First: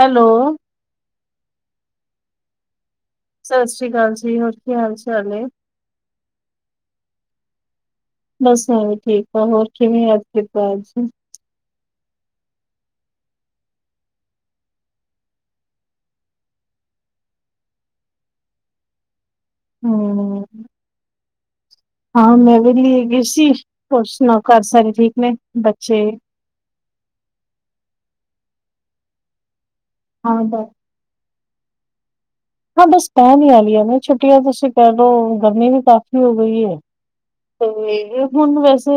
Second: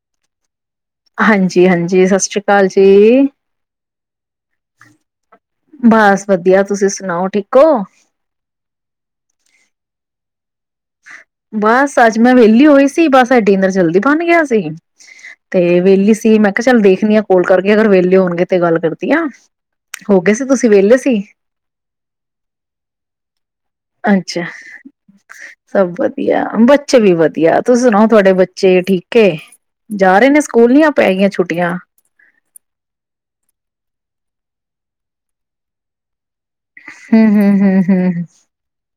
Hello ਹਾਂਜੀ ਹਾਂਜੀ ਸਤਿ ਸ੍ਰੀ ਅਕਾਲ ਜੀ। ਸਤਿ ਸ਼੍ਰੀ ਅਕਾਲ ਜੀ। ਹੋਰ ਕੀ ਹਾਲ ਚਾਲ ਏ? ਬਸ ਵਧੀਆ ਤੁਸੀਂ ਸੁਣਾਓ ਠੀਕ ਓ। ਬਸ ਮੈਂ ਵੀ ਠੀਕ ਆਂ। ਹੋਰ ਕਿਵੇਂ ਯ- ਬਸ ਅੱਜ ਮੈਂ ਵਿਹਲੀ ਹੋਈ ਸੀ ਬਸ ਅਜ ਡਿਨਰ ਜਲਦੀ ਬੰਨ ਗਿਆ ਸੀ। ਤੇ ਵਿਹਲੀ ਹੋਈ ਸੀ ਸੀ ਮੈਂ ਕਿਹਾ ਚੱਲ ਦੇਖਦੀ ਆ ਕੋਲ ਕਰਕੇ। ਅਗਰ ਵੇਲੇ ਹੋਣਗੇ ਤੇ ਗੱਲ ਕਰਦੀ ਆਂ। ਹੂੰ- ਹਾਂ ਮੈਂ ਵਿਹਲੀ ਸੀ। ਹੋਰ ਸੁਣਾਓ ਅੱਛਾ। ਘਰ ਸਾਰੇ ਠੀਕ ਨੇ। ਬੱਚੇ? ਵਧੀਆ ਬੱਚੇ ਵੀ ਵਧੀਆ ਤੁਸੀਂ ਸੁਣਾਓ ਤੁਹਾਡੇ- ਤੇ ਬੱਚੇ ਠੀਕ ਏ। ਜਾ ਰਹੇ ਨੇ ਹਾਂ ਬ ਸਕੂਲ ਜਾਂ ਪੈ ਗਈਆਂ ਛੱਟ- ਰੋਟੀਆਂ ਹਾਂ ਬਸ ਪੈਣ ਈ ਵਾਲੀਆ ਨੇ ਛੁੱਟੀਆਂ ਬਸ। ਤੁਸੀਂ ਕਹਿ ਲਓ ਗਰਮੀ ਵੀ ਕਾਫ਼ੀ- ਵੀ ਹੋ ਗਈ ਏ। ਤੇ ਹੂੰ-ਹੂੰ-ਹੂੰ-ਹੂੰ। ਹੁਣ ਵੈਸੇ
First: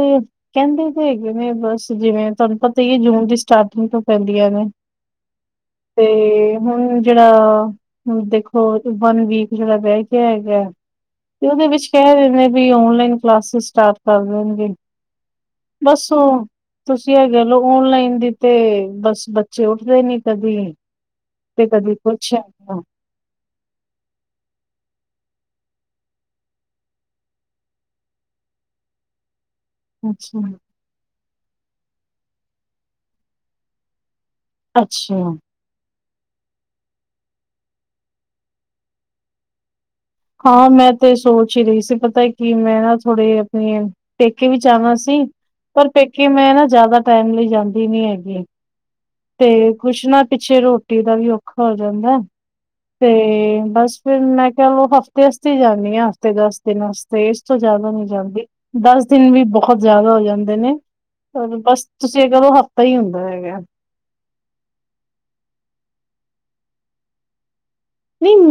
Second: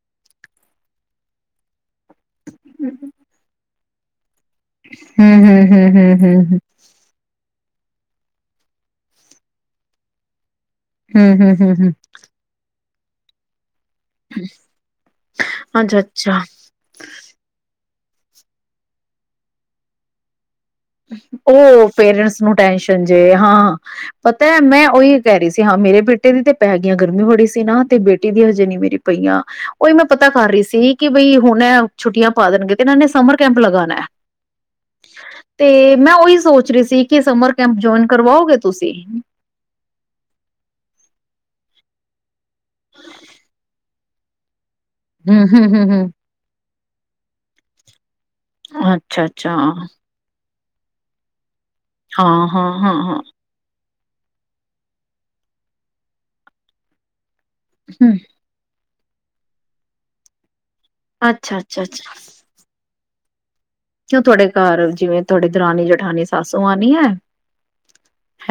ਕਹਿੰਦੇ ਤੇ ਹੈਗੇ ਨੇ ਬਸ ਜਿਵੇਂ ਤੁਹਾਨੂੰ ਪਤਾ ਈ ਹੈ ਜੂਨ ਦੀ ਸਟਾਰਟ ਯੂਥ ਔਫ ਪਾਈਨ। ਦੀਆਂ ਹੂਐ, ਤੇ ਹੂੰ-ਹੂੰ-ਹੂੰ-ਹੂੰ-ਹੂੰ-ਹੂੰ-ਹੂੰ-ਹੂੰ-ਹੂੰ ਹੂੰ ਜੇੜਾ ਹੂੰ ਦੇਖੋ ਵਨ ਵੀਕ ਜੇੜਾ ਬੈ ਕਿਆ ਹੈਗੈ। ਉਹਦੇ ਵਿੱਚ ਕੈ ਰੇਣ ਬੀ ਔਨਲਾਈਨ ਕਲਾਸਿਸ ਸਟਾਰਟ ਕਰ ਦੇਣਗੇ, ਬੱਸ ਔ ਅੱਛਾ-ਅੱਛਾ ਤੁਸੀਂ ਐ ਕੈ ਲੋ ਔਨਲਾਈਨ ਦੀ ਤੇ ਬਸ ਬੱਚੇ ਉੱਠਦੇ ਨੀ ਕਦੀ ਤੇ ਓਹ ਕਦੀ ਕੁਛ ਪੇਰੈਂਟਸ ਨੂੰ ਹੈਗਾ ਟੈਸ਼ਨ ਜੇ, ਹਾਂ ਪਤਾ ਮੈਂ ਔਹੀ ਕਹਿ ਰਹੀ ਸੀ ਹਾਂ ਮੇਰੇ ਬੇਟੇ ਦੀ ਤੇ ਪੈ ਗੀਆਂ, ਗਰਮੀ ਬੜੀ ਸੀ ਨਾ ਤੇ ਬੇਟੀ ਦੀ ਹਜੇ ਨੀ ਮੇਰੀ ਪਈਆਂ। ਉ ਹੀ ਮੈਂ ਪਤਾ ਕਰ ਅੱਛਾ ਰੀ ਸੀ ਕਿ ਬਈ ਹੁਣ ਐ ਛੁੱਟੀਆਂ ਪਾ ਦੇਣਗੇ ਤੇ ਇੰਨਾਂ ਨੇ ਸਮਰ ਕੈਂਪ ਲਗਾਣੈ। ਅੱਛਾ। ਤੇ ਮੈਂ ਓਹੀ ਸੋਚ ਰੀ ਸੀ ਕਿ ਸਮਰ ਕੈਂਪ ਜੋਇਨ ਕਰਵਾਓਗੇ ਤੁਸੀਂ? ਹਾਂ, ਮੈਂ ਤੇ ਸੋਚ ਹੀ ਰਹੀ ਸੀ ਪਤੈ ਕਿ ਮੈਂ ਨਾ ਥੋੜੇ ਅਪਣੇ ਪੇਕੇ ਵੀ ਜਾਣਾ ਸੀ ਹੂੰ ਹੂੰ ਹੂੰ ਪਰ ਹੂੰ ਪੇਕੇ ਮੈਂ ਨਾ ਜਿਆਦਾ ਟਾਈਮ ਲਈ ਜਾਂਦੀ ਨੀ ਹੈ ਗੀ‌। ਅੱਛਾ ਅੱਛਾ ਤੇ ਕੁਛ ਨਾ ਪਿੱਛ ਪਿੱਛੇ ਰੋਟੀ ਦਾ ਵੀ ਔ ਹੋ ਜਾਂਦੈ। ਹਾਂ ਹਾਂ ਹਾਂ ਤੇ ਹਾਂ ਬਸ ਫੇਰ ਮੈਂ ਕਹਿ ਲਓ ਹਫਤੇ ਵਾਸਤੇ ਈ ਜਾਂਦੀ ਆਂ, ਹਫ਼ਤੇ ਦਸ ਦਿਨ ਵਾਸਤੇ ਚ ਜ਼ਿਆਦਾ ਨੀ ਹੂੰ ਜਾਂਦੀ। ਦਸ ਦਿਨ ਵੀ ਬਹੁਤ ਜ਼ਿਆਦਾ ਹੋ ਜਾਂਦੇ ਨੇ। ਅੱਛਾ ਅੱਛਾ ਬਸ ਤੁਸੀਂ ਐ ਕਰੋ ਹਫ਼ਤਾ ਹੀ ਹੁੰਦ [unintelligible] ਕਿਓ ਤੁਹਾਡੇ ਘਾਰ ਜਿਵੇਂ ਤੁਹਾਡੀ ਦਰਾਨੀ ਜਠਾਨੀ, ਸਾਸੂ ਮਾਂ ਨੀ ਹੈ।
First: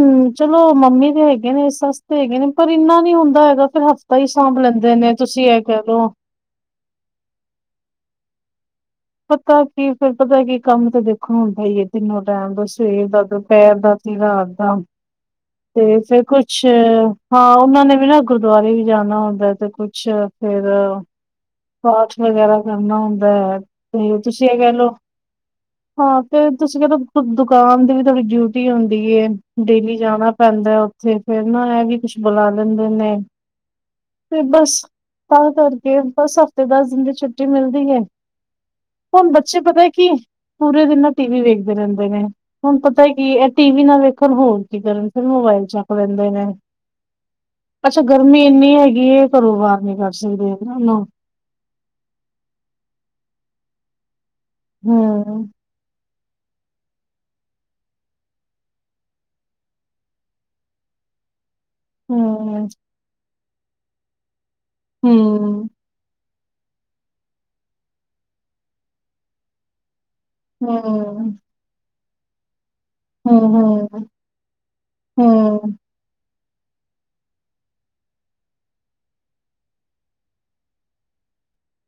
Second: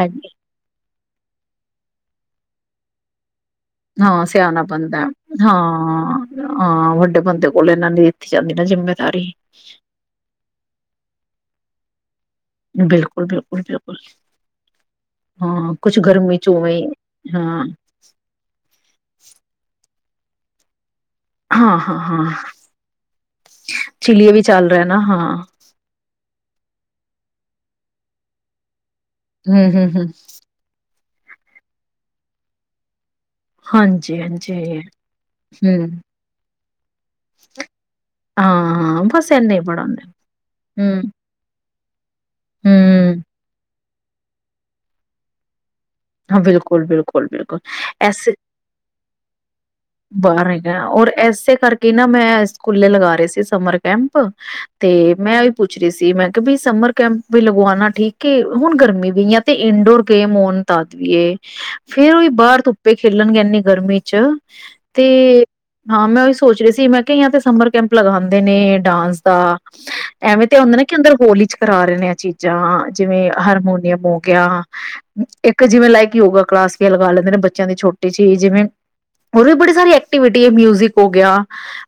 ਹੈਗੀ ਚਲੋ ਮੰਮੀ ਹੈਗੇ ਨੇ ਸੱਸ ਤੇ ਹੈਗੇ ਨੇ ਪਰ ਇੰਨਾ ਨੀ ਹੁੰਦਾ। ਹੈਗਾ ਫਿਰ ਹਫ਼ਤਾ ਹਾਂ, ਹੀ ਸਾਂਭ ਸਿਆਣਾ ਲੈਂਦੇ ਬੰਦਾ ਨੇ ਤੁਸੀਂ ਇਹ ਕਹਿ ਲਓ ਹਾਂ ਹਾਂ ਵੱਡੇ ਬੰਦੇ ਕੋਲ ਐਨਾਂ ਨੇ ਜਾਂਦੀ ਨਾ ਜਿਵੇਂ ਪਤਾ ਕੀ ਫਿਰ ਪਤਾ ਕੀ ਕੰਮ ਤੇ ਦੇਖੋ ਹੁਣ [unintelligible] ਤਿੰਨੋ ਟਾਈਮ ਦਾ ਸਵੇਰ ਦਾ ਬਿਲਕੁਲ ਬਿਲਕੁਲ ਦੁਪਹਿਰ ਦਾ ਬਿਲਕੁਲ ਰਾਤ ਦਾ ਹਾਂ ਕੁਛ ਤੇ ਫੇਰ ਗਰਮੀ ਚ ਕੁਛ ਉਵੇਂ ਹੀ ਹਾਂ ਉਹਨਾਂ ਨੇ ਵੀ ਨਾ ਗੁਰਦੁਆਰੇ ਵੀ ਜਾਣਾ ਹੁੰਦਾ ਤੇ ਕੁਛ ਅੱਛਾ ਫੇਰ ਹਾਂ ਹਾਂ ਪਾਠ ਹਾਂ ਵਗੈਰਾ ਕਰਨਾ ਹੁੰਦਾ ਹੈ। ਤੇ ਚਿਲੀਏ ਵੀ ਤੁਸੀਂ ਇਹ ਚੱਲ ਕਹਿ ਰਿਹਾ ਲਓ ਨਾ ਹਾਂ ਹਾਂ ਤੇ ਤੁਸੀਂ ਕਹਿ ਲਓ ਦੁਕਾਨ ਦੀ ਵੀ ਤੁਹਾਡੀ ਡਿਊਟੀ ਹੁੰਦੀ ਏ ਹਮ ਹਮ ਡੇਲੀ ਹਮ ਜਾਣਾ ਪੈਂਦਾ। ਫੇਰ ਨਾ ਇਹ ਵੀ ਕੁਛ ਬੁਲਾ ਲੈਂਦੇ ਨੇ ਹਾਂਜੀ ਤੇ ਹਾਂਜੀ ਬਸ ਤਾਂ ਹੂੰ ਕਰਕੇ ਬਸ ਹਫ਼ਤੇ ਦਸ ਦਿਨ ਦੀ ਛੁੱਟੀ ਮਿਲਦੀ ਹੈ। ਹਾਂ ਬਸ ਹੁਣ ਇਨਾ ਹੀ ਬੱਚੇ ਬੜਾ ਪਤਾ ਹੁੰਦਾ ਕੀ ਪੂਰੇ ਹਮ ਦਿਨ ਉਹ ਟੀ ਵੀ ਵੇਖ ਖਦੇ ਰਹਿੰਦੇ ਨੇ ਹੁਣ ਪਤਾ ਹੈ ਹਮ ਕਿ ਐਟੀ ਨਾਂ ਵੇਖਣ ਹੋਰ ਕੀ ਕਰਨ ਫਿਰ ਮੋਬਾਇਲ ਚ' ਰਹਿੰਦੇ ਹਾਂ ਨੇ ਬਿਲਕੁਲ ਬਿਲਕੁਲ ਬਿਲਕੁਲ ਅੱਛਾ ਐਸੇ ਗਰਮੀ ਇੰਨੀ ਹੈਗੀ ਘਰੋਂ ਬਾਹਾਰ ਨੀ ਕਰ ਬਾਹਰ ਸਕਦੇ ਇਹ ਹੈਗਾ ਨੂੰ ਔਰ ਇਸੇ ਕਰਕੇ ਨਾ ਮੈਂ ਸਕੂਲੇ ਲਗਾ ਰਹੇ ਸੀ ਸਮਰ ਕੈਂਪ ਤੇ ਮੈਂ ਉਹੀ ਪੁੱਛ ਰਹੀ ਸੀ ਮੈਂ ਵੀ ਸਮਰ ਕੈਂਪ ਵੀ ਲਗਵਾਉਣਾ ਠੀਕ ਹੈ। ਹੁਣ ਗਰਮੀ ਵੀ ਜਾਂ ਤੇ ਇਨਡੋਰ ਗੇਮ ਹੋਣ [unintelligible] ਫੇਰ ਉਹੀ ਬਾਹਰ ਹੂੰ ਧੁੱਪੇ ਖੇਲਣਗੇ ਇਨੇ ਗਰਮੀ ਚ' ਤੇ ਹੂੰ ਹਾਂ ਮੈਂ ਉਸ ਸੋਚ ਰਹੀ ਸੀ ਮੈਂ ਕਿਹਾ ਤੇ ਸਮਰ ਕੈਂਪ ਲਗਾਉਦੇ ਨੇ ਡਾਂਸ ਦਾ ਐਵੇਂ ਤੇ ਹੁੰਦਾ ਨਾ ਕਿ ਅੰਦਰ ਹੂੰ ਹਾਲ ਚ' ਕਰਾ ਰਹੇ ਨੇ ਚੀਜ਼ਾਂ ਜਿਵੇਂ ਹੂੰ-ਹੂੰ, ਹਾਰਮੋਨੀਅਮ ਹੋ ਗਿਆ। ਇੱਕ ਹੂੰ, ਜਿਵੇਂ ਲਾਇਕ ਹੋਊਗਾ ਕਲਾਸ ਲਗਾ ਲੈਂਦੇ ਨੇ ਬੱਚਿਆਂ ਦੀ ਛੋਟੀ ਜਿਹੀ ਜਿਵੇਂ ਹੋਰ ਵੀ ਬੜੀ ਸਾਰੀ ਐਕਟੀਵਿਟੀ ਮਿਊਜਿਕ ਹੋ ਗਿਆ।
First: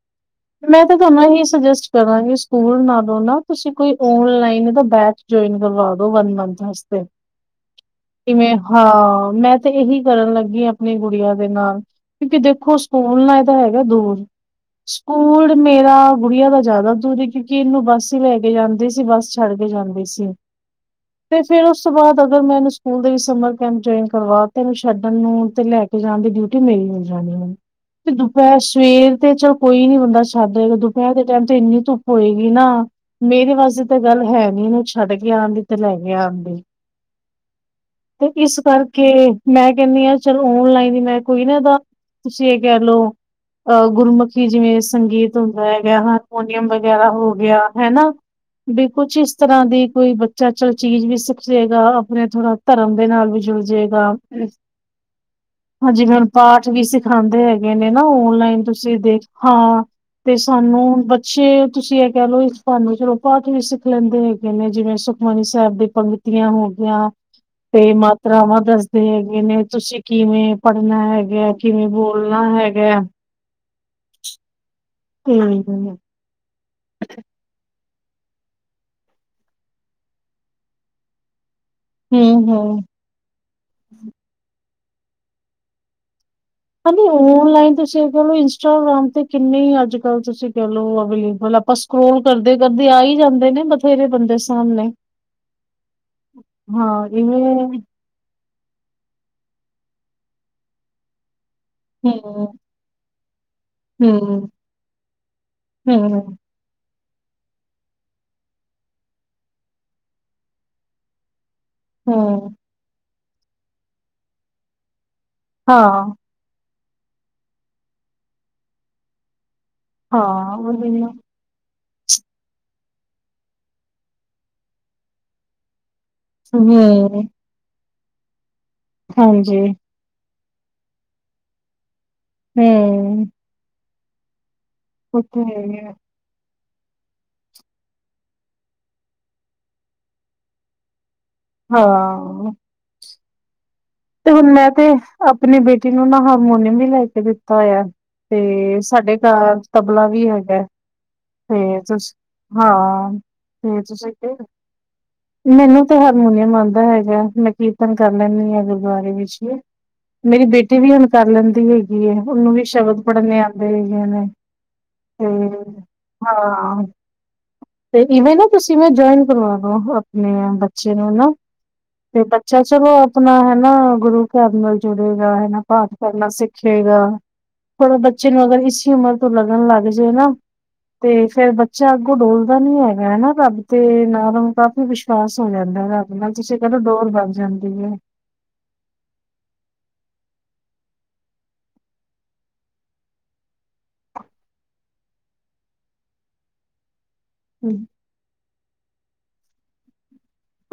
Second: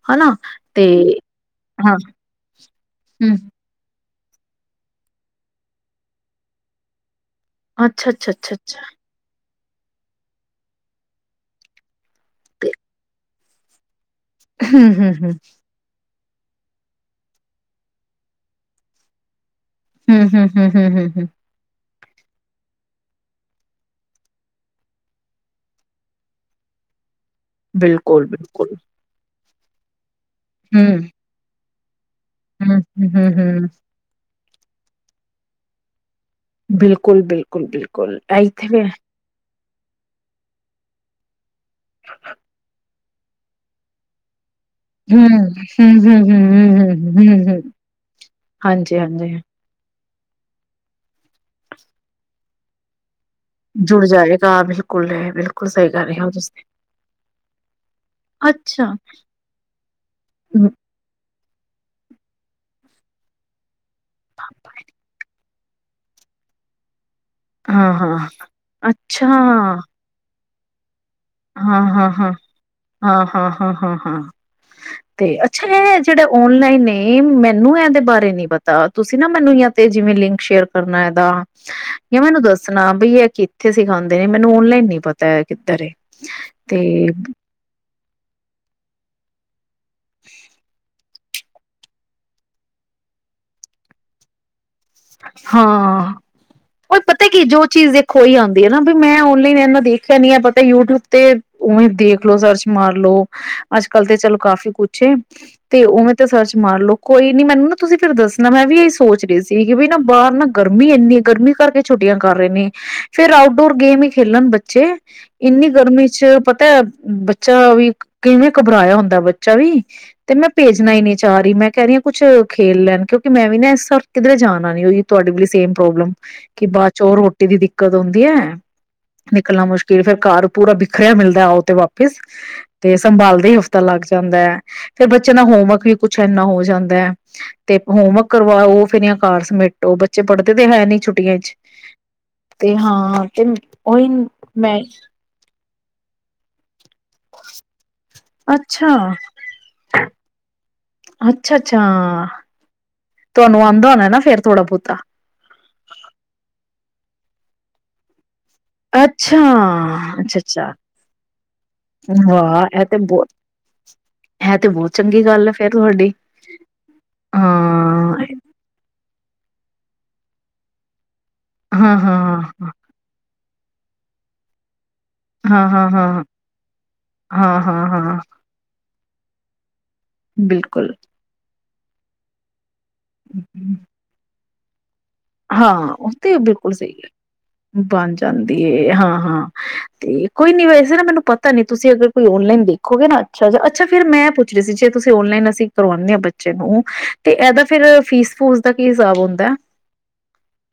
ਹਨਾ ਤੇ ਮੈਂ ਤਾਂ ਤੁਹਾਨਾ ਹੀ ਸੁਜੈਸਟ ਹਾਂ ਕਰਾਂਗੀ ਸਕੂਲ ਨਾਲੋਂ ਹਮ ਨਾ ਤੁਸੀਂ ਕੋਈ ਓਨਲਾਈਨ ਤਾਂ ਬੈਚ ਜੁਇਨ ਕਰਵਾ ਦੋ ਵਨ ਮੰਥ ਵਾਸਤੇ ਅੱਛਾ ਅੱਛਾ ਅੱਛਾ ਕਿਵੇਂ ਹਾਂ ਅੱਛਾ ਮੈਂ ਤੇ ਮੈਂ ਇਹੀ ਕਰਨ ਲੱਗੀ ਆਪਣੀ ਗੁੜੀਆਂ ਦੇ ਨਾਲ ਕਿਉਂਕਿ ਤੇ ਦੇਖੋ ਸਕੂਲ ਨਾਲ ਤੇ ਹੈਗਾ ਦੂਰ ਹਮ, ਹਮ [unintelligible] ਮੇਰਾ ਗੁੜੀਆਂ ਦਾ ਜ਼ਿਆਦਾ ਦੂਰ ਹੈ, ਕਿਉਂਕਿ ਇਹਨੂੰ ਬੱਸ ਹੀ ਲੈ ਕੇ ਜਾਂਦੇ ਸੀ ਬੱਸ ਚ ਛੱਡ ਕੇ ਜਾਂਦੀ ਸੀ ਹਮ ਹਮ ਹਮ ਹਮ ਹਮ ਹਮ ਹਮ ਤੇ ਫੇਰ ਉਸ ਉਸ ਤੋਂ ਬਾਅਦ ਅਗਰ ਮੈਂ ਇਹਨੂੰ ਸਕੂਲ ਦੇ ਵਿੱਚ ਸਮਰ ਕੈਂਪ ਜੁਆਇਨ ਕਰਵਾ ਤਾਂ, ਇਹਨੂੰ ਛੱਡਣ ਨੂੰ ਤੇ ਲੈ ਕੇ ਜਾਣ ਦੀ ਡਿਊਟੀ ਮੇਰੀ ਹੁੰਦੀ। ਤੇ ਬਿਲਕੁਲ ਦੁਪਹਿਰ ਬਿਲਕੁਲ ਸਵੇਰ ਦੇ ਜੋ ਕੋਈ ਨੀ ਹੁਣ ਬਸ। ਸਾਡੇ ਹਮ ਦੁਪਹਿਰ ਦੇ ਟਾਈਮ ਤੇ ਇੰਨੀ ਧੁੱਪ ਹੋਏਗੀ ਨਾ, ਹਮ ਹਮ ਮੇਰੇ ਹਮ ਵਾਸਤੇ ਤਾਂ ਗੱਲ ਹੈ। ਨਹੀਂਨੂੰ ਛੜ ਕੇ ਆਉਂਤ ਲ [unintelligible] ਬਿਲਕੁਲ, ਬਿਲਕੁਲ, ਬਿਲਕੁਲ ਤੇ ਇਸ ਏਥੇ ਕਰਕੇ ਮੈਂ ਕਹਿਣੀ ਆ ਚਲੋ ਔਨਲਾਈਨ ਮੈਂ ਕੋਈ ਨਾ ਓ ਤੁਸੀਂ ਇਹ ਕਹਿ ਲਓ। [unintelligible] ਓ ਗੁਰਮਤ [unintelligible] ਕਿ ਜਿਵੇਂ ਸੰਗੀਤ ਹੁੰਦਾ ਹਮ ਹੈਗਾ ਹਮ ਹਮ ਹਾਰਮੋਨੀਅਮ ਹਮ ਵਗੈਰਾ ਹੋ ਹਮ ਗਿਆ। ਹਮ ਹਨਾ ਵੀ ਹਾਂਜੀ ਕੁਛ ਇਸ ਹਾਂਜੀ ਤਰ੍ਹਾਂ ਦੀ ਕੋਈ ਬੱਚਾ ਚੱਲ ਚੀਜ਼ ਵੀ ਸਿਖੇਗਾ ਆਪਣੇ ਥੋੜਾ ਧਰਮ ਦੇ ਨਾਲ ਵੀ ਜੁੜ ਜਾਏਗਾ, ਬਿਲਕੁਲ ਹੈ ਬਿਲਕੁਲ ਸਹੀ ਹਾਂਜੀ ਕਰ ਜਿਵੇ ਰਹੇ ਹੁਣ ਹੋ ਤੁਸੀਂ ਪਾਠ ਵੀ ਸਿਖਾਉਂਦੇ ਹੈਗੇ ਨੇ ਨਾ ਆਨਲਾਈਨ ਅੱਛਾ ਤੁਸੀਂ ਦੇਖ ਹਾਂ ਤੇ ਸਾਨੂੰ ਬ [unintelligible] ਛੇ ਤੁਸੀਂ ਇਹ ਕਹਿ ਲਓ ਇਸ ਕਿ ਸਾਨੂੰ ਜਿਵੇ ਪਾਠ ਵੀ ਸੀ ਲੈਂਦੇ ਹੈਗੇ ਨੇ ਜਿਵੇਂ ਸੁਖਮਨੀ ਸਾਹਿਬ। ਸਾਹਿਬ ਦੇ ਪੰਗਤੀਆਂ ਹੋ ਗਈਆ। ਹਾਂ ਤੇ ਹਾਂ ਮਾਤਰਾਵਾਂ ਦੱਸਦੇ ਅੱਛਾ ਹੈਗੇ ਨੇ ਤੁਸੀਂ ਕਿਵੇਂ ਪੜ੍ਹਨਾ ਹੈ। [unintelligible] ਹੈਗਾ, ਹਾਂ ਕਿਵੇਂ ਹਾਂ ਹਾਂ ਬੋਲਣਾ ਹੈਗਾ। [unintelligible] ਹਾਂ ਹਾਂ ਹਾਂ ਹਾਂ ਹਾਂ, ਹਾਂ ਤੇ ਹੂੰ, ਅੱਛਾ ਇਹ ਜਿਹੜਾ ਓਨਲਾਈਨ ਮੈਨੂੰ ਇਹਦੇ ਉਸ ਬਾਰੇ ਨੀ ਪਤਾ ਤੁਸੀਂ ਨਾ ਮੈਨੂੰ ਯਾ ਤੇ ਜਿਵੇਂ ਲਿੰਕ ਸ਼ੇਅਰ ਕਰਨਾ ਇਹਦਾ। ਜਾਂ ਮੈਨੂੰ ਹੂੰ, ਹੂੰ। ਦੱਸਣਾ ਬਈ ਇਹ ਕਿੱਥੇ ਸਿਖਾਉਂਦੇ ਨੇ, ਮੈਨੂੰ ਆਨਲਾਈਨ ਨਈ ਪਤਾ ਹੈ ਕਿੱਧਰ ਐ ਹਾਂਜੀ ਆਨਲਾਈਨ ਤੁਸੀਂ ਚਲੋ ਇੰਸਟਾਗ੍ਰਾਮ ਤੇ ਕਿੰਨੇ ਅੱਜ ਕੱਲ ਤੁਸੀਂ ਕਹਿ ਲਓ ਅਗਲੀ [unintelligible] ਮਤਲਬ ਆਪਾਂ ਸਕਰੋਲ ਕਰਦੇ ਕਰਦੇ ਆ ਹੀ ਜਾਂਦੇ ਨੇ ਬਥੇਰੇ ਬੰਦੇ ਸਾਹਮਣੇ ਹਾਂ ਉਹ ਹਾਂ ਪਤਾ ਇਵੇਂ ਕੀ ਜੋ ਹੂੰ ਚੀਜ਼ ਦੇਖੋ ਹੀ ਉਹੀ ਤੇ ਨਾ ਵੀ ਮੈਂ ਆਨਲਾਈਨ ਇਨਾ ਦੇਖਿਆ ਨੀ ਹੈ ਪਤਾ ਯੂਟਿਊਬ ਤੇ ਉਵੇਂ ਦੇਖਲੋ ਸਰਚ ਮਾਰਲੋ ਅੱਜ ਕੱਲ ਤੇ ਚਲੋ ਹੂੰ ਕਾਫੀ ਕੁਛ ਐ ਤੇ ਉਵੇਂ ਤੇ ਹੂੰ ਸਰਚ ਮਾਰਲੋ ਕੋਈ ਨੀ ਮੈਨੂੰ ਨਾ ਤੁਸੀਂ ਫਿਰ ਦੱਸਣਾ ਮੈਂ ਵੀ ਇਹੀ ਸੋਚ ਰਹੀ ਸੀ ਵੀ ਨਾ ਬਾਹਰ ਨਾ ਗਰਮੀ ਇੰਨੀ ਹੈ ਗਰਮੀ ਕਰਕੇ ਛੁੱਟੀਆਂ ਕਰ ਰਹੇ ਹੂੰ ਨੇ ਫੇਰ ਆਊਟਡੋਰ ਗੇਮ ਹੀ ਖੇਲਣ ਬੱਚੇ ਇੰਨੀ ਗਰਮੀ ਹਾਂ ਚ ਪਤਾ ਹੈ ਬੱਚਾ ਵੀ ਕਿਵੇਂ ਘਬਰਾਇਆ ਹੁੰਦਾ ਤੇ ਮੈਂ ਹਾਂ ਉਹੀ ਭੇਜਣਾ ਹੀ ਨਾ ਨਹੀਂ ਚਾਹ ਰਹੀ ਮੈਂ ਕਹਿ ਰਹੀ ਹ ਕੁਛ ਖੇਲ ਲੈਣ ਕਿਉਂਕਿ ਮੈਂ ਵੀ ਨਾ ਇਸ ਵਾਰ ਕਿੱਧਰੇ ਜਾਣ ਨਾਲੇ ਉਹੀ ਤੁਹਾਡੇ ਵਾਲੀ ਸੇਮ ਪ੍ਰੋਬਲਮ ਕਿ ਬਾਅਦ ਚੋਂ ਹੂੰ ਰੋਟੀ ਦੀ ਦਿੱਕ ਕਦੋ ਹੁੰਦੀ ਏ। ਹਾਂਜੀ ਨਿਕਲਣਾ ਮੁਸ਼ਕਿਲ ਫੇਰ ਘਰ ਪੂਰਾ ਬਿਖਰਿਆ ਮਿਲਦਾ ਆਉ ਤੇ ਵਾਪ ਸ ਤੇ ਹੂੰ ਸੰਭਾਲਦੇ ਹੀ ਹਫ਼ਤਾ ਲੱਗ ਜਾਂਦਾ ਫੇਰ ਉਹ ਬੱਚਿਆਂ ਤੇ ਦਾ ਹੈ ਹੀ ਹੋਮਵਰਕ ਹੈ ਵੀ ਕੁੱਛ ਇੰਨਾ ਹੋ ਜਾਂਦਾ। ਦਾ ਤੇ ਹੋਮਵਰਕ ਕਰਵਾਉ ਫੇਰ ਘਰ ਸਮੇਟੋ ਬੱਚੇ ਪੜ੍ਹਦੇ ਤੇ ਹੈ ਨੀ ਛੁੱਟ ਟੀਆਂ ਚ ਹਾਂ ਤੇ ਹਾਂ [unintelligible] ਤੇ ਹੁਣ ਮੈਂ ਤੇ ਆਪਣੀ ਬੇਟ ਟੀ ਨੂੰ ਨਾ ਹਾਰਮੋਨੀਅਮ ਵੀ ਲੈ ਕੇ ਦਿੱਤਾ ਹੋਇਆ। ਤੇ ਅੱਛਾ ਸਾਡੇ ਘਰ ਤਬਲਾ ਵੀ ਹੈਗਾ। ਅੱਛਾ ਅੱਛਾ ਤੇ ਹਾਂ। ਤੁਹਾਨੂੰ ਆਉਂਦਾ ਹੋਣਾ ਨਾ ਫੇਰ ਥੋੜਾ ਬਹੁਤਾ ਮੈਨੂੰ ਤੇ ਹਾਰਮੋਨੀਅਮ ਆਉਂਦਾ। ਹੈਗਾ। ਮੈਂ ਕੀਰਤਨ ਕਰ ਲੈਂਦੀ ਹਾਂ। ਅੱਛਾ ਅੱਛਾ ਮੇਰੀ ਅੱਛਾ ਬੇਟੀ ਵੀ ਹੁਣ ਕਰ ਲੈਂਦੀ ਹੈਗੀ। ਉਹਨੂੰ ਵੀ ਵਾਹ ਇਹ ਤੇ ਸ਼ਬਦ ਬਹੁਤ ਪੜ੍ਹਨੇ ਆਦੇ ਹੈਗੇ ਨੇ, ਇਹ ਤੇ ਬਹੁਤ ਚੰਗੀ ਗੱਲ ਐ ਫੇਰ ਤੇ ਤੁਹਾਡੀ ਹਾਂ, ਤੇ ਹਾਂ ਇਵੇਂ ਨਾ ਤੁਸੀਂ ਜੁਆਇਨ ਕਰਵਾ ਦੋ। ਮੈ ਬੱਚੇ ਨੂੰ ਨਾ ਹਾਂ ਹਾਂ ਤੇ ਬੱਚਾ ਹਾਂ ਚਲੋ ਆਪਣਾ ਨਾ ਗੁਰੂ ਘਰ ਨਾਲ ਜੁੜੇਗਾ ਹੈ ਨਾ ਹਾਂ ਹਾਂ ਪਾਠ ਹਾਂ ਕਰਨਾ ਸਿੱਖੇਗਾ। ਹਾਂ, ਹਾਂ, ਥੋੜਾ ਹਾਂ ਬੱਚੇ ਨੂੰ ਅਗਰ ਇਸੀ ਉਮਰ ਤੋ ਲੱਗਣ ਲੱਗ ਜਾ ਜੇ ਨਾ ਬਿਲਕੁਲ। ਤੇ ਫੇਰ ਬ ਾਗੋਂ ਡੋਲਦਾ ਨੀ ਹੈਗਾ। ਮੈਂ ਨਾ ਰੱਬ ਤੇ ਨਾਲੋ ਕਾਫੀ ਵਿਸ਼ ਵਾਸ਼ ਹੋ ਜਾਂਦਾ ਹੈ। ਹਾਂ, ਉਹ ਰਾਬ ਨਾਲ ਤੇ ਤੁਸੀਂ ਕਹਿਲੋ ਡੋਰ ਬਣ ਜਾਂਦੀ ਹੈ। ਤੇ ਹਾਂ-ਹਾਂ ਤੇ ਕੋਈ ਨੀ ਵੈਸੇ ਨਾ ਮੈਨੂੰ ਪਤਾ ਨੀ ਤੁਸੀਂ ਕੋਈ ਓਨਲਾਈਨ ਦੇਖੋਗੇ ਨਾ ਅੱਛਾ ਜਿਹਾ। ਅੱਛਾ ਫੇਰ ਮੈਂ ਪੁੱਛ ਰਹੀ ਸੀ ਜੇ ਤੁਸੀਂ ਓਨਲਾਈਨ ਅਸੀਂ ਕਰਵਾਉਦੇ ਹਾਂ ਬੱਚੇ ਨੂੰ ਤੇ ਇਹਦਾ ਫੇਰ ਫੀਸ-ਫੂਸ ਦਾ ਕਿ ਹੁੰਦਾ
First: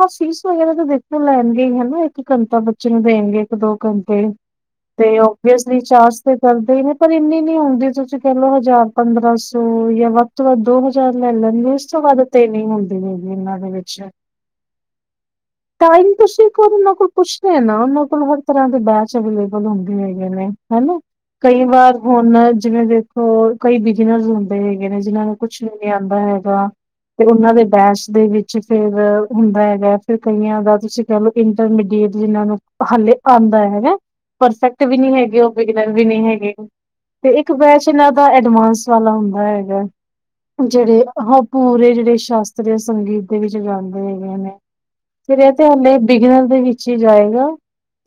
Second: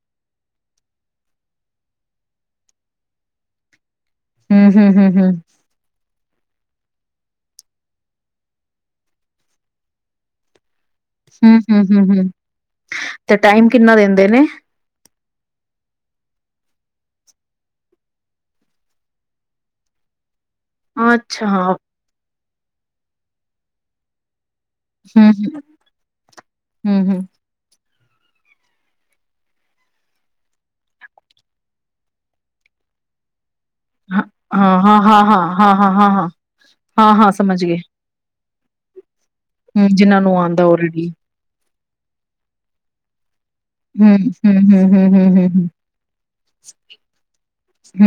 ਹਾਂ ਫੀਸ ਵਗੈਰਾ ਤਾਂ ਦੇਖੋ ਲੈਣਗੇ ਹੀ ਹਨਾ ਇੱਕ ਘੰਟਾ ਬੱਚੇ ਨੂੰ ਦੇਣਗੇ ਇੱਕ- ਦੋ ਘੰਟ ਹੂੰ, ਹੂੰ, ਹੂੰ, ਤੇ ਹੂੰ, ਓਬਵੀਅਸਲੀ ਚਾਰ ਕਰਦੇ ਨੇ ਪਰ ਇੰਨੀ ਨੀ ਆਉਂਦੀ ਤੁਸੀਂ ਕਹਿ ਲਓ ਹਜ਼ਾਰ- ਪੰਦਰਾਂ ਸੌ ਜਾਂ ਵੱਧ ਤੋਂ ਵੱਧ ਦੋ ਹਾਜਰ ਲੈ ਹੂੰ, ਲੈਂਦੀ ਹੂੰ, ਉਸ ਤੋਂ ਹੂੰ, ਬਾਅਦ ਹੂੰ ਤੇ ਇਨੀ ਹੁੰਦੀ ਹੈਗੀਔੱਂਂਂਂਂ ਤੇ ਇਹਨਾਂ ਟਾਈਮ ਦੇ ਕਿੰਨਾ ਵਿੱਚ ਦਿੰਦੇ ਨੇ? ਟਾਈਮ ਤੁਸੀਂ ਉਹਨਾਂ ਕੋਲ ਪੁੱਛਦੇ ਨਾ ਉਹਨਾਂ ਕੋਲ ਹਰ ਤਰ੍ਹਾਂ ਦੇ ਬੈਚ ਅਵੇਲੇਬਲ ਹੁੰਦੇ ਹੈਗੇ ਨੇ ਹਨਾ, ਅੱਛਾ ਕਈ ਹਾਂ, ਵਾਰ ਹੁਣ ਜਿਵੇਂ ਦੇਖੋ ਕੋਈ ਬਿਜ਼ਨਸ ਹੁੰਦਾ ਹੈਗੇ ਨੇ ਜਿਹਨਾਂ ਹੂੰ, ਨੂੰ ਕੁਛ ਨੀ ਨੀ ਆਉਂਦਾ ਹੈਗਾ ਹੂੰ, ਹੂੰ ਤੇ ਉਹਨਾਂ ਦੇ ਬੈਸ ਦੇ ਵਿੱਚ ਫੇਰ, ਹੁੰਦਾ ਹੈਗਾ ਫਿਰ ਕਈਆਂ ਦਾ ਤੁਸੀਂ ਕਹਿ ਲਓ ਇੰਟਰਮੀਡੀਏਟ ਜਿਹਨ੍ਹਾਂ ਨੂੰ ਹਾਲੇ ਹੈਗਾ, ਹਾਂ, ਹਾਂ, ਪਰਫੈਕਟ ਵੀ ਹਾਂ, ਨਹੀਂ ਹੈਗੇ ਹਾਂ, ਓਹ ਹਾਂ, ਹਾਂ, ਹਾਂ, ਬਿਗਨਰ ਵੀ ਹਾਂ, ਨੀ ਹਾਂ, ਹੈਗੇ। ਹਾਂ, ਤੇ ਹਾਂ ਇੱਕ ਸਮਝ ਗਏ। ਬੈਚ ਇਹਨਾਂ ਦਾਯ ਮਾਸ ਵਾਲਾ ਹੁੰਦਾ। ਹੈਗਾ। ਹੂੰ, ਜਿਹਨਾਂ ਨੂੰ ਆਉਂਦਾ ਜਿਹੜੇ ਔਲਰੇਡੀ ਉਹ ਪੂਰੇ ਜਿਹੜੇ ਸ਼ਾਸਤਰੀਯ ਸੰਗੀਤ ਵਿੱਚ ਜਾਂਦੇ ਹੂੰ, ਹੈਗੇ ਨੇ ਹੂੰ, ਹੂੰ, ਹੂੰ, ਹੂੰ, ਹੂੰ, ਫਿਰ ਹੂੰ, ਇਹ ਤੇ ਹਾਲੇ ਬਿਗਨਲ ਦੇ ਵਿੱਚ ਹੀ ਜਾਏਗਾ।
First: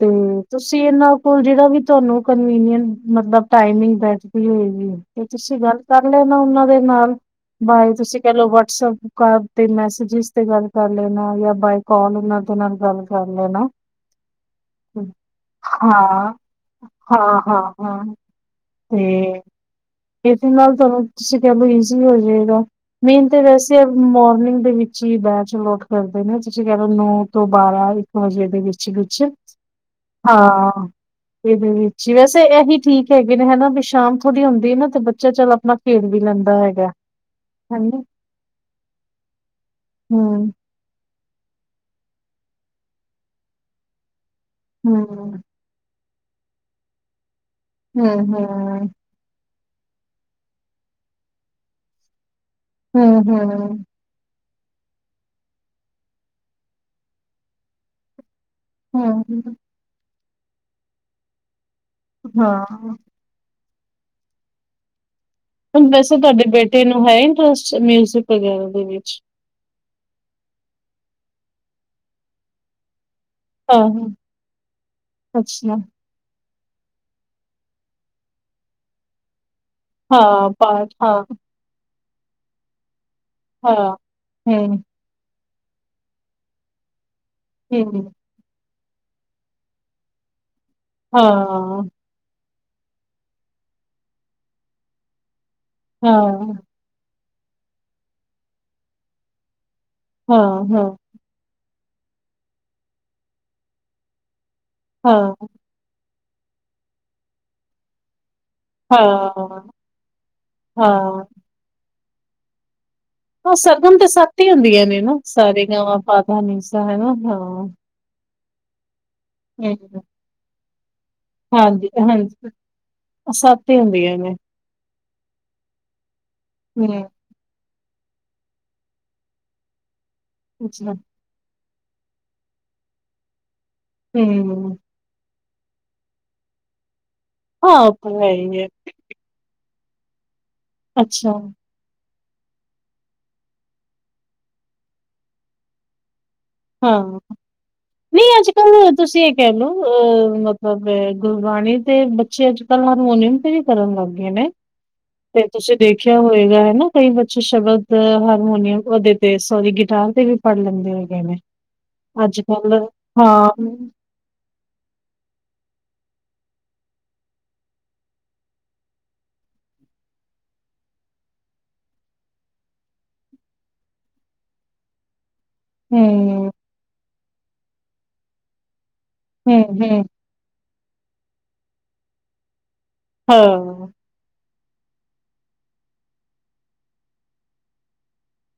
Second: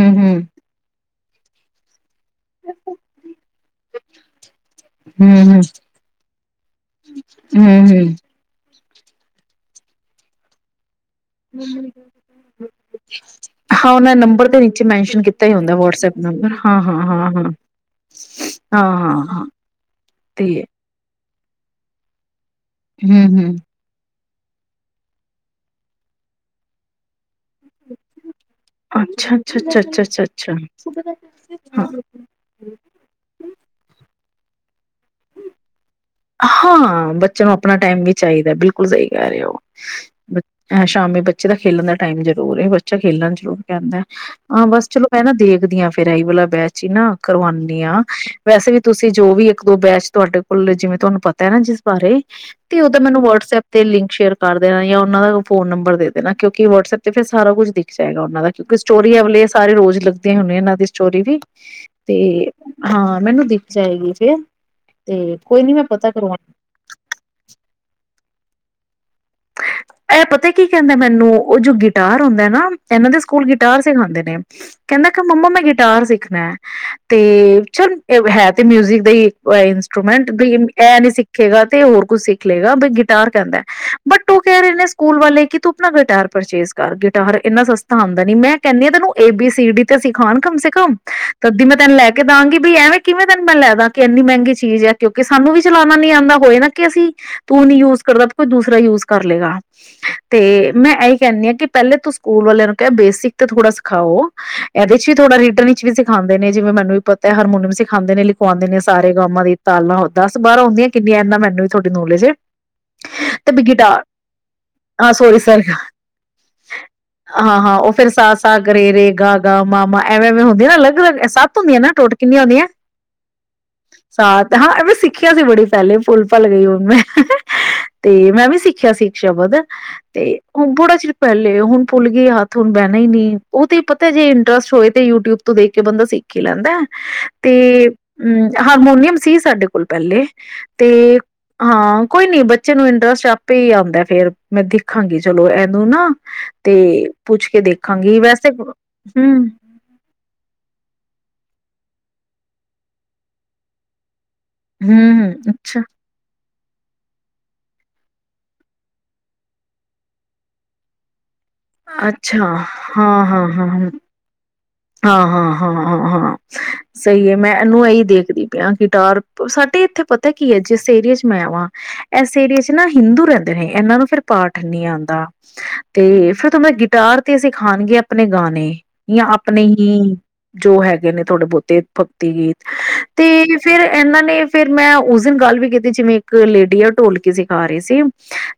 ਤੇ ਹੂੰ। ਤੁਸੀਂ ਇਨਾ ਉਹ ਜਿਹੜਾ ਵੀ ਤੁਹਾਨੂੰ ਕਨਵੀਨੀਂਨ ਮਤਲਬ ਟਾਈਮ ਬੈਠਦੀ ਹੋਏਗੀ ਤੇ ਤੁਸੀਂ ਹੂੰ-ਹੂੰ, ਗੱਲ ਕਰ ਲਿਆ ਨਾ ਉਹਨਾਂ ਦੇ ਨਾਲ, ਬਾਏ ਹੂੰ-ਹੂੰ। ਤੁਸੀਂ ਕਹਿ ਲੋ ਵਟਸਪ ਤੇ ਮੈਸੇਜਿਸ ਤੇ ਗੱਲ ਕਰ ਲੈਣਾ ਜਾਂ ਬਾਈਕ ਕਾਲ ਉਹਨਾਂ ਦੇ ਨਾਲ ਗੱਲ ਕਰ ਲੈਣਾ, ਹਾਂ ਉਹਨਾਂ ਨੰਬਰ ਦੇ ਨੀਚੇ ਮੈਨਸ਼ਨ ਕੀਤਾ ਹੀ ਹੁੰਦਾ ਵਟਸਐਪ ਹਾਂ, ਨੰਬਰ ਹਾਂ ਹਾਂ-ਹਾਂ-ਹਾਂ-ਹਾਂ। ਹਾਂ ਹਾਂ, ਤੇ, ਹਾਂ-ਹਾਂ-ਹਾਂ ਤੇ ਇਸਦੇ ਨਾਲ ਤੁਹਾਨੂੰ ਤੁਸੀਂ ਕਹਿ ਲੋ ਈਜ਼ੀ ਹੋ ਜਾਏਗਾ ਮੇਨ ਤੇ ਹੂੰ-ਹੂੰ ਵੈਸੇ ਨੀਂਦ ਦੇ ਵਿੱਚ ਹੀ ਬੈਚ ਲੋਕ ਕਰਦੇ ਨੇ ਤੁਸੀਂ ਕਹਿ ਦੋ ਨੋਟ ਤੋਂ ਬਾਰਾਂ ਇੱਕ ਵਜੇ ਦੇ ਵਿੱਚ ਵਿਚ ਅੱਛਾ-ਅੱਛਾ-ਅੱਛਾ-ਅੱਛਾ-ਅੱਛਾ-ਅੱਛਾ। ਹਾਂ ਇਹਦੇ ਵਿੱਚ ਹੀ ਵੈਸੇ ਇਹੀ ਠੀਕ ਹੈਗੇ ਨੇ ਹਨਾ ਵੀ ਸ਼ਾਮ ਥੋੜ੍ਹੀ ਹੁੰਦੀ ਨਾ ਤੇ ਬੱਚਾ ਚੱਲ ਆਪਣਾ ਖੇਡ ਵੀ ਲੈਂਦਾ ਹੈਗਾ। ਹਾਂ, ਬੱਚਿਆਂ ਨੂੰ ਆਪਣਾ ਹੈਨਾ ਟਾਈਮ ਵੀ ਚਾਹੀਦਾ ਬਿਲਕੁਲ ਸਹੀ ਕਹਿ ਰਹੇ ਹੋ, ਹੂੰ, ਸ਼ਾਮੀ ਬੱਚੇ ਬੱਚੇ ਦਾ ਖੇਲਣ ਦਾ ਟਾਈਮ ਜ਼ਰੂਰ ਹੈ, ਬੱਚਾ ਖੇਲਣ ਜ਼ਰੂਰ ਕਹਿੰਦਾ ਹੈ। ਹਾਂ, ਬਸ ਹੂੰ, ਚਲੋ ਮੈਂ ਨਾ ਹੂੰ, ਦੇਖਦੀ ਹਾਂ। ਫੇਰ ਏਹੀ ਵਾਲਾ ਬੈਚ ਨਾ ਕਰਵਾਉਂਦੀਆਂ, ਹੂੰ, ਵੈਸੇ ਵੀ ਹੂੰ, ਤੁਸੀਂ ਜੋ ਵੀ ਇੱਕ ਦੋ ਬੈਚ ਤੁਹਾਡੇ ਕੋਲ ਜਿਵੇਂ ਤੁਹਾਨੂੰ ਪਤਾ ਹੈ ਨਾ ਜਿਸ ਬਾਰੇ ਤੇ ਉਹਦਾ ਮੈਨੂੰ ਵਟਸਐਪ ਹੂੰ, ਤੇ ਲਿੰਕ ਸ਼ੇਅਰ ਕਰ ਦੇਣਾ ਜਾਂ ਉਹਨਾਂ ਦਾ ਫ਼ੋਨ-ਨੰਬਰ ਦੇਣਾ, ਕਿਉਂਕਿ ਵਟਸਐਪ 'ਤੇ ਫਿਰ ਸਾਰਾ ਕੁਝ ਦਿਖ ਜਾਵੇਗਾ ਉਹਨਾਂ ਦਾ। ਕਿਉਂਕਿ ਸਟੋਰੀਆਂ- ਹੂੰ, ਵਾਲੇ ਇਹ ਹੂੰ। ਸਾਰੇ ਰੋਜ਼ ਲੱਗ ਤੇ ਹੋਵੇ ਇਹਨਾਂ ਦੀ ਸਟੋਰੀ ਵੀ ਤੇ ਹਾਂ, ਮੈਨੂੰ ਦੀਪ ਸਹੀ ਜੇ 'ਤੇ ਕੋਈ ਨੀ ਮੈਂ ਹੁਣ ਵੈਸੇ ਕਰਵਾ ਤੁਹਾਡੇ ਬੇਟੇ ਨੂੰ ਹੈ ਇੰਟਰਸਟ ਮਿਊਜ਼ਿਕ ਸਿੰਪਲ ਦੇ ਵਿੱਚ ਇਹ ਪਤਾ ਕੀ ਕਹਿੰਦਾ ਮੈਨੂੰ ਉਹ ਜੋ ਗਿਟਾਰ ਹੁੰਦਾ ਨਾ ਇਹਨਾਂ ਦੇ ਸ ਸਕੂਲ ਗਿਟਾਰ ਹਾਂ-ਹਾਂ, ਸਿਖਾਉਂਦੇ ਨੇ, ਕਹਿੰਦਾ ਕਿ ਮੰਮਾ ਮੈਂ ਅੱਛਾ ਗਿਟਾਰ ਸਿੱਖਣਾ ਹੈ। ਤੇ ਚੱਲ ਇਹ ਹੈ, ਤੇ ਮਿਊਜਿਕ ਦਾ ਹੀ ਉਹ ਇੰਸਟਰੂਮੈਂਟ ਹਾਂ ਵੀ ਪਾਠ ਇਹ ਨੀ ਹਾਂ, ਸਿੱਖੇਗਾ ਤੇ ਹੋਰ ਕੁਛ ਸਿੱਖ ਲਏਗਾ ਬ ਗ [unintelligible] ਤਿਆਰ ਕਰਨਾ, ਬਟ ਉਹ ਹਮ ਲੈ ਕੇ ਤੂੰ ਆਪਣਾ ਗਿਟਾਰ ਪਰਚੇਜ਼ ਕਰ ਦੇ ਗਿਟਾਰ ਇੰਨਾ ਸਸਤਾ ਹੂੰ, ਆਂਦਾ ਨੀ ਮੈਂ ਕਹਿੰਦੀ ਆ ਤੈਨੂੰ ਏ ਬੀ ਸੀ ਡੀ ਤੇ ਸਿਖਾਉਣ ਕਮ ਸੇ [unintelligible] ਤਧਦੀ ਮੈਂ ਹਾਂ, ਤੈਨੂੰ ਲੈ ਕੇ ਦਾਂਗੀ ਵੀ ਐਵੇ ਕਿਵੇ ਤੇਨੂੰ ਮੈਂ ਲੈਦਾ ਕਿ ਇੰਨੀ ਮਹਿੰਗੀ ਚੀਜ਼ ਹੈ ਕਿਉਂਕਿ ਸ ਸਾਨੂੰ ਵੀ ਚਲਾਉਣਾ ਨੀ ਆਉਂਦਾ ਹਾਂ, ਹੋਏਗਾ ਕਿ ਅਸੀਂ ਤੂੰ ਨੀ ਯੂਜ਼ ਕਰਦਾ ਤੇ ਕੋਈ ਦੂਸਰਾ ਯੂਜ਼ ਕਰ ਲੇਗਾ ਤੇ ਹਾਂ, ਹਾਂ, ਮੈਂ ਇਹੀ ਕਹਿੰਦੀ ਹਾਂ ਕਿ ਪਹਿਲੇ ਤੂੰ ਸਕੂਲ ਵਾਲਿਆਂ ਨੂੰ ਕਿਹਾ ਬੇਸਿਕ ਤੇ ਥੋੜ੍ਹਾ ਸਿਖਾਓ ਇਹਦੇ ਚ ਵੀ ਹਾਂ, ਥੋੜਾ ਰੀਟਨ ਵਿੱਚ ਵੀ ਸੀ ਸਿਖਾਉਂਦੇ ਨੇ ਜਿਵੇਂ ਮੈਨੂੰ ਵੀ ਪਤੈ ਹਰਮੋਨੀਅਮ ਸਿਖਉਦੇ ਨੇ ਸਿਖਉਂਦੇ ਨੇ ਸਾਰੇ ਗਾਮਾ ਦੀ ਹਾਂ, ਤਾਲਾਂ ਦਸ ਬਾਰਾਂ ਹੁੰਦੀਆਂ ਕਿੰਨੀਆਂ ਇਨਾਂ ਮੈਨੂੰ ਵੀ ਥੋੜਾ ਨਾਲੇਜ ਏ ਉਹ ਸਰਗਮ ਤੇ ਸੱਤ ਹੀ ਹੁੰਦੀਆਂ ਨੇ ਹਾਂ ਨਾ ਸੋਰੀ ਸਰ ਸਾਰੇ ਗਾਮਾ ਪਾਧਾ ਨੀਸਾ ਹੈਨਾ ਹਾਂ। ਤ ਗਰੇਰੇ ਗਾ -ਗਾ -ਮਾਮਾ, ਹੂੰ, ਐਵੇਂ ਐਵੇਂ ਹੁੰਦੀਆਂ ਨਾ ਅਲੱਗ ਅਲੱਗ ਸੱਤ ਹੁੰਦੀਆਂ ਨਾ, ਹਾਂਜੀ ਟੋਟ ਕਿੰਨੀਆਂ ਹਾਂਜੀ ਹੁੰਦੀਆਂ ਸੱਤ ਹੀ ਹੁੰਦੀਆਂ ਨੇ ਸਤ ਹਾਂ ਐਵੇਂ ਸਿੱਖਿਆ ਸੀ ਬੜੀ ਪਹਿਲੇ ਭੁੱਲ -ਭਲ ਗਈ ਹੁਣ ਮੈਂ। ਹੂੰ ਤੇ ਮੈਂ ਵੀ ਸੀ ਸਿੱਖਿਆ ਸੀ ਇੱਕ ਸ਼ਬਦ ਤੇ ਹ ਅੱਛਾ ਬੜਾ ਚਿਰ ਪਹਿਲੇ ਹੁਣ ਭੁੱਲ ਗਈ ਹੱਥ ਹੁਣ ਬਹਿਨਾ ਹੀ ਨਹੀਂ। ਉਹ ਤੇ ਪਤੇ ਜੇ ਇੰਟਰਸਟ ਹੂੰ ਹੋਏ ਤੇ ਯੂਟਿਊਬ ਤੋਂ ਦੇਖ ਕੇ ਬੰਦਾ ਸਿੱਖ ਹੀ ਲੈਂਦਾ ਤੇ ਹਾਂ ਉਹ ਤਾਂ ਹੈ ਹਮ ਹੀ ਹੈ ਹਾਰਮੋਨੀਅਮ ਸੀ ਸਾਡੇ ਕੋਲ। ਪਹਿੱਲੇ ਤੇ ਅੱਛਾ ਹਾਂ ਕੋਈ ਨਈੰ, ਬੱਚੇ ਨੂੰ ਇੰਟਰਸਟ ਆਪ ਪ ਆਉਂਦਾ ਫੇਰ ਮੈਂ ਦੇਖਾਂਗੀ ਚਲੋ ਇਹਨੂੰ ਨਾ ਤੇ ਹਾਂ, ਪੁੱਛ ਕੇ ਦੇਖਾਂਗੀ ਨਹੀਂ ਵੈਸੇ ਅੱਜ ਕੱਲ ਤੁਸੀਂ ਇਹ ਹਮ ਕਹਿ ਲਓ, ਅ ਮਤਲਬ ਗੁਰਬਾਣੀ ਤੇ ਬੱਚੇ ਅੱਜ ਕਲ੍ਹ ਹਾਰਮੋਨੀਅਮ ਤੇ ਵੀ ਕਰਨ ਲੱਗ ਗਏ ਨੇ ਹਮ ਤੇ ਹਮ ਤੁਸੀਂ ਅੱਛਾ ਦੇਖਿਆ ਹੋਏਗਾ ਹੈ ਨਾ ਕਈ ਬੱਚੇ ਸ਼ਬਦ ਹਾਰਮੋਨੀਅਮ ਉਹਦੇ ਤੇ ਸੋਰੀ ਗਿਟਾਰ ਤੇ ਵੀ ਪੜ੍ਹ ਲੈਂਦੇ ਹੈਗੇ ਨੇ। ਅੱਜ ਅੱਛਾ, ਕੱਲ ਹਾਂ -ਹਾਂ -ਹਾਂ। ਹੂੰ ਹਾਂ, ਹਾਂ, ਹਾਂ, ਹਾਂ, ਹਾਂ ਸਹੀ ਹੈ ਮੈਂ ਇਹਨੂੰ ਇਹੀ ਦੇਖਦੀ ਪਿਆ, ਗਿਟਾਰ ਸਾਡੇ ਇੱਥੇ ਪਤਾ ਕੀ ਹੈ, ਜਿਸ ਏਰੀਏ ਚ ਮੈਂ ਵਾਂ ਇਸ ਏਰੀਏ ਚ ਨਾ ਹਿੰਦੂ ਰਹਿੰਦੇ ਨੇ, ਇਹਨਾਂ ਨੂੰ ਫਿਰ ਪਾਠ ਨਹੀਂ ਆਉਂਦਾ। ਤੇ ਹੂੰ ਫਿਰ ਤਾਂ ਮੈਂ ਗਿਟਾਰ ਤੇ ਸਿਖਾਨਗੇ ਆਪਣੇ ਗਾਨੇ, ਜਾਂ ਆਪ ਹੂੰ ਨਹੀਂ। ਜੋ ਹੈਗੇ ਨੇ, ਥੋੜੇ ਬਹੁਤੇ ਭਗਤੀ ਗੀਤ। ਤੇ ਹਾਂ ਫਿਰ, ਇਹਨਾਂ ਨੇ ਫੇਰ ਮੈਂ ਉਸ ਦਿਨ ਗੱਲ ਵੀ ਕੀਤੀ, ਜਿਵੇਂ ਇੱਕ ਲੇਡੀ ਆ ਢੋਲਕੀ ਸਿਖਾ ਰਹੀ ਸੀ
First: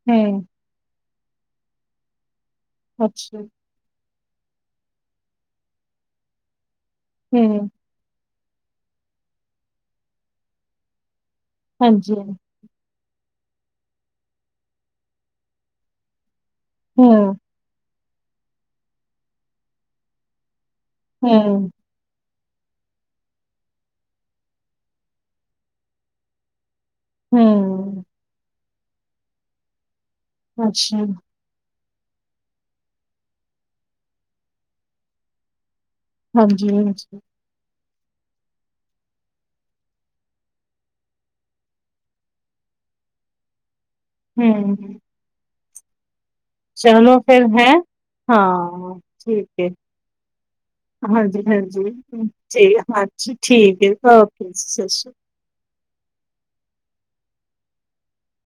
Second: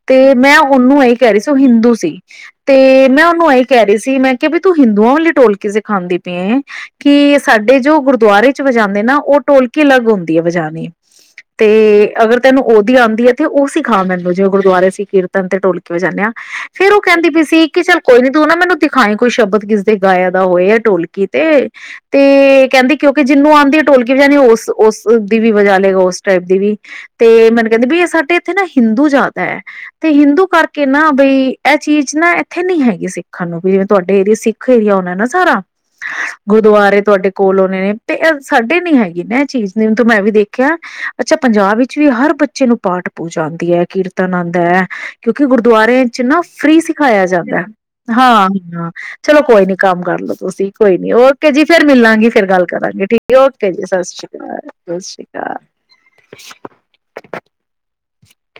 ਤੇ ਹੂੰ, ਮੈਂ ਉਹਨੂੰ ਕਹਿ ਰਹੀ ਸੀ, ਉਹ ਹਿੰਦੂ ਸੀ। ਤੇ ਮੈਂ ਅੱਛਾ, ਉਹਨੂੰ ਆਹੀ ਕਹਿ ਰਹੀ ਸੀ, ਮੈਂ ਕਿ ਵੀ ਤੂੰ ਹਿੰਦੂਆਂ ਵਾਲੇ ਢੋਲਕੀ? ਖਾਂਦੀ ਪੀਏ ਕੀ ਹੂੰ, ਸਾਡੇ ਜੋ ਗੁਰਦੁਆਰੇ? ਵਜਾਉਂਦੇ ਨਾ, ਉਹ ਢੋਲਕੀ ਅਲੱਗ ਉਂਦਿਏ ਬਜਾਨੀ ਤੇ ਹਾਂਜੀ, ਅਗਰ ਤੈਨੂੰ ਉਹਦੀ ਆਉਂਦੀ ਹੈ ਤੇ ਉਹ ਸਿਖਾ ਮੈਨੂੰ, ਜਿਵੇਂ ਗੁਰਦੁਆਰੇ ਸੀਂ ਕੀਰਤਨ ਤੇ ਢੋਲਕੀ ਵਜਾਨੇ ਆ [inaudible] ਹੂੰ, ਕੋਈ ਨੀ, ਤੂੰ ਨਾ ਮੈਨੂੰ ਦਿਖਾਈਏ ਕੋਈ ਸ਼ਬਦ, ਕਿਸ ਦੇ ਗਾਇਆ ਦਾ ਹੋਏ? ਢੋਲਕੀ ਤੇ ਹੂੰ, ਤੇ? ਤੇ ਕਹਿੰਦੀ, ਕਿਉਂਕਿ ਜਿਹਨੂੰ ਆਂਦੀ ਆ, ਢੋਲਕੀ ਵਜਾਣੀ ਉਸ ਦੀ ਵੀ ਵਜ੍ਹਾ ਲਏਗਾ। ਉਸ ਟਾਈਪ ਦੀ ਵੀ। ਤੇ ਮੈਨੂੰ ਕਹਿੰਦੀ ਹੂੰ, ਵੀ ਸਾਡੇ ਇੱਥੇ ਨਾ ਹਿੰਦੂ ਜ਼ਿਆਦਾ ਹੈ। ਤੇ ਹਿੰਦੂ ਕਰਕੇ ਅੱਛਾ, ਨਾ, ਬਈ। ਇਹ ਚੀਜ਼ ਨਾ ਇੱਥੇ ਨੀ ਹੈਗੀ ਸਿੱਖਣ ਨੂੰ ਵੀ, ਜਿਵੇਂ ਤੁਹਾਡੇ ਏਰੀਏ ਸਿੱਖ ਏਰੀਆ ਹੋਣਾ ਨਾ, ਸਾਰਾ। ਗੁਰਦੁਆਰੇ ਹਾਂਜੀ-ਹਾਂਜੀ, ਤੁਹਾਡੇ ਕੋਲ ਹੋਣੇ ਨੇ ਤੇ ਇਹ ਸਾਡੇ ਨਹੀਂ ਹੈਗੀ ਨਾ ਇਹ ਚੀਜ਼। ਹੁਣ ਤੇ ਮੈਂ ਵੀ ਦੇਖਿਆ ਅੱਛਾ ਪੰਜਾਬ ਵਿੱਚ ਵੀ ਹਰ ਬੱਚੇ ਨੂੰ ਪਾਠ ਪੂਜਾ ਆਉਂਦੀ ਹੈ। ਕੀਰਤਨ ਆਂਦਾ ਹੈ। ਹੂੰ, ਦੁਆਰੇ ਨਾ, ਫ੍ਰਰੀ ਚਲੋ ਸਿਖਾਇਆ ਫਿਰ ਜਾਂਦਾ। ਹੈਂ। ਹਾਂ ਹਾਂ, ਚਲੋ ਠੀਕ ਕੋਈ ਏ, ਨੀ ਕੰਮ ਕਰਲੋ ਤੁਸੀਂ। ਕੋਈ ਨੀ, ਓਕੇ ਜੀ। ਹਾਂਜੀ-ਹਾਂਜੀ, ਫੇਰ ਮਿਲਾਂਗੇ, ਫੇਰ ਗੱਲ ਜੀ ਕਰਾਂਗੇ। ਠੀਕ ਆ ਹਾਂਜੀ, ਜੀ ਓਕੇ ਠੀਕ ਜੀ ਏ, ਸਤਿ ਸ੍ਰੀ ਓਕੇ, ਅਕਾਲ ਸਤਿ ਸ਼੍ਰੀ ਅਕਾਲ [inaudible]